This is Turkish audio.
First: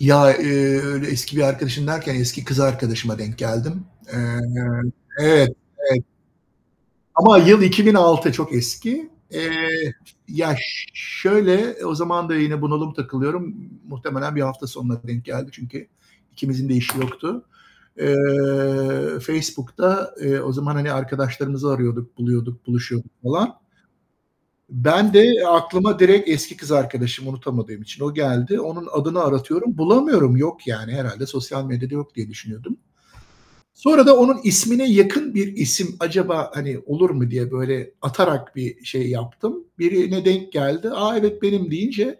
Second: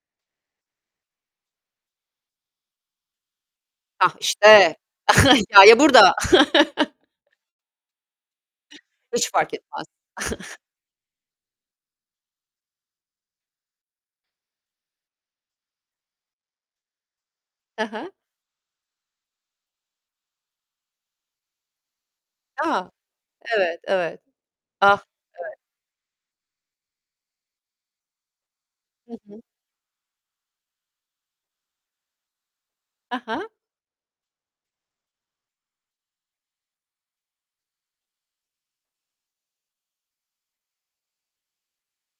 Ya, ııı, öyle eski bir arkadaşım derken eski kız arkadaşıma denk geldim. Hah, Eee işte, Evet, hikâye evet. burada. Ama yıl 2006, çok eski, Hiç fark eee. etmez. Ya, ş şöyle, o zaman da yine bunalım takılıyorum. M Muhtemelen bir hafta sonuna denk geldi, çünkü ikimizin de işi yoktu. Hı hı. Eee, Facebook'ta, eee, o zaman, hani, arkadaşlarımızı arıyorduk, buluyorduk, A, buluşuyorduk falan. evet, evet. Ah, Ben de evet. aklıma direkt eski kız arkadaşım, unutamadığım için o geldi. Onun Hı adını hı. aratıyorum, bulamıyorum. Yok, yani herhâlde sosyal medyada yok diye düşünüyordum. He he. Sonra da onun ismine yakın bir isim acaba, hani, olur mu diye böyle atarak bir şey yaptım. Birine denk geldi. A, evet, benim deyince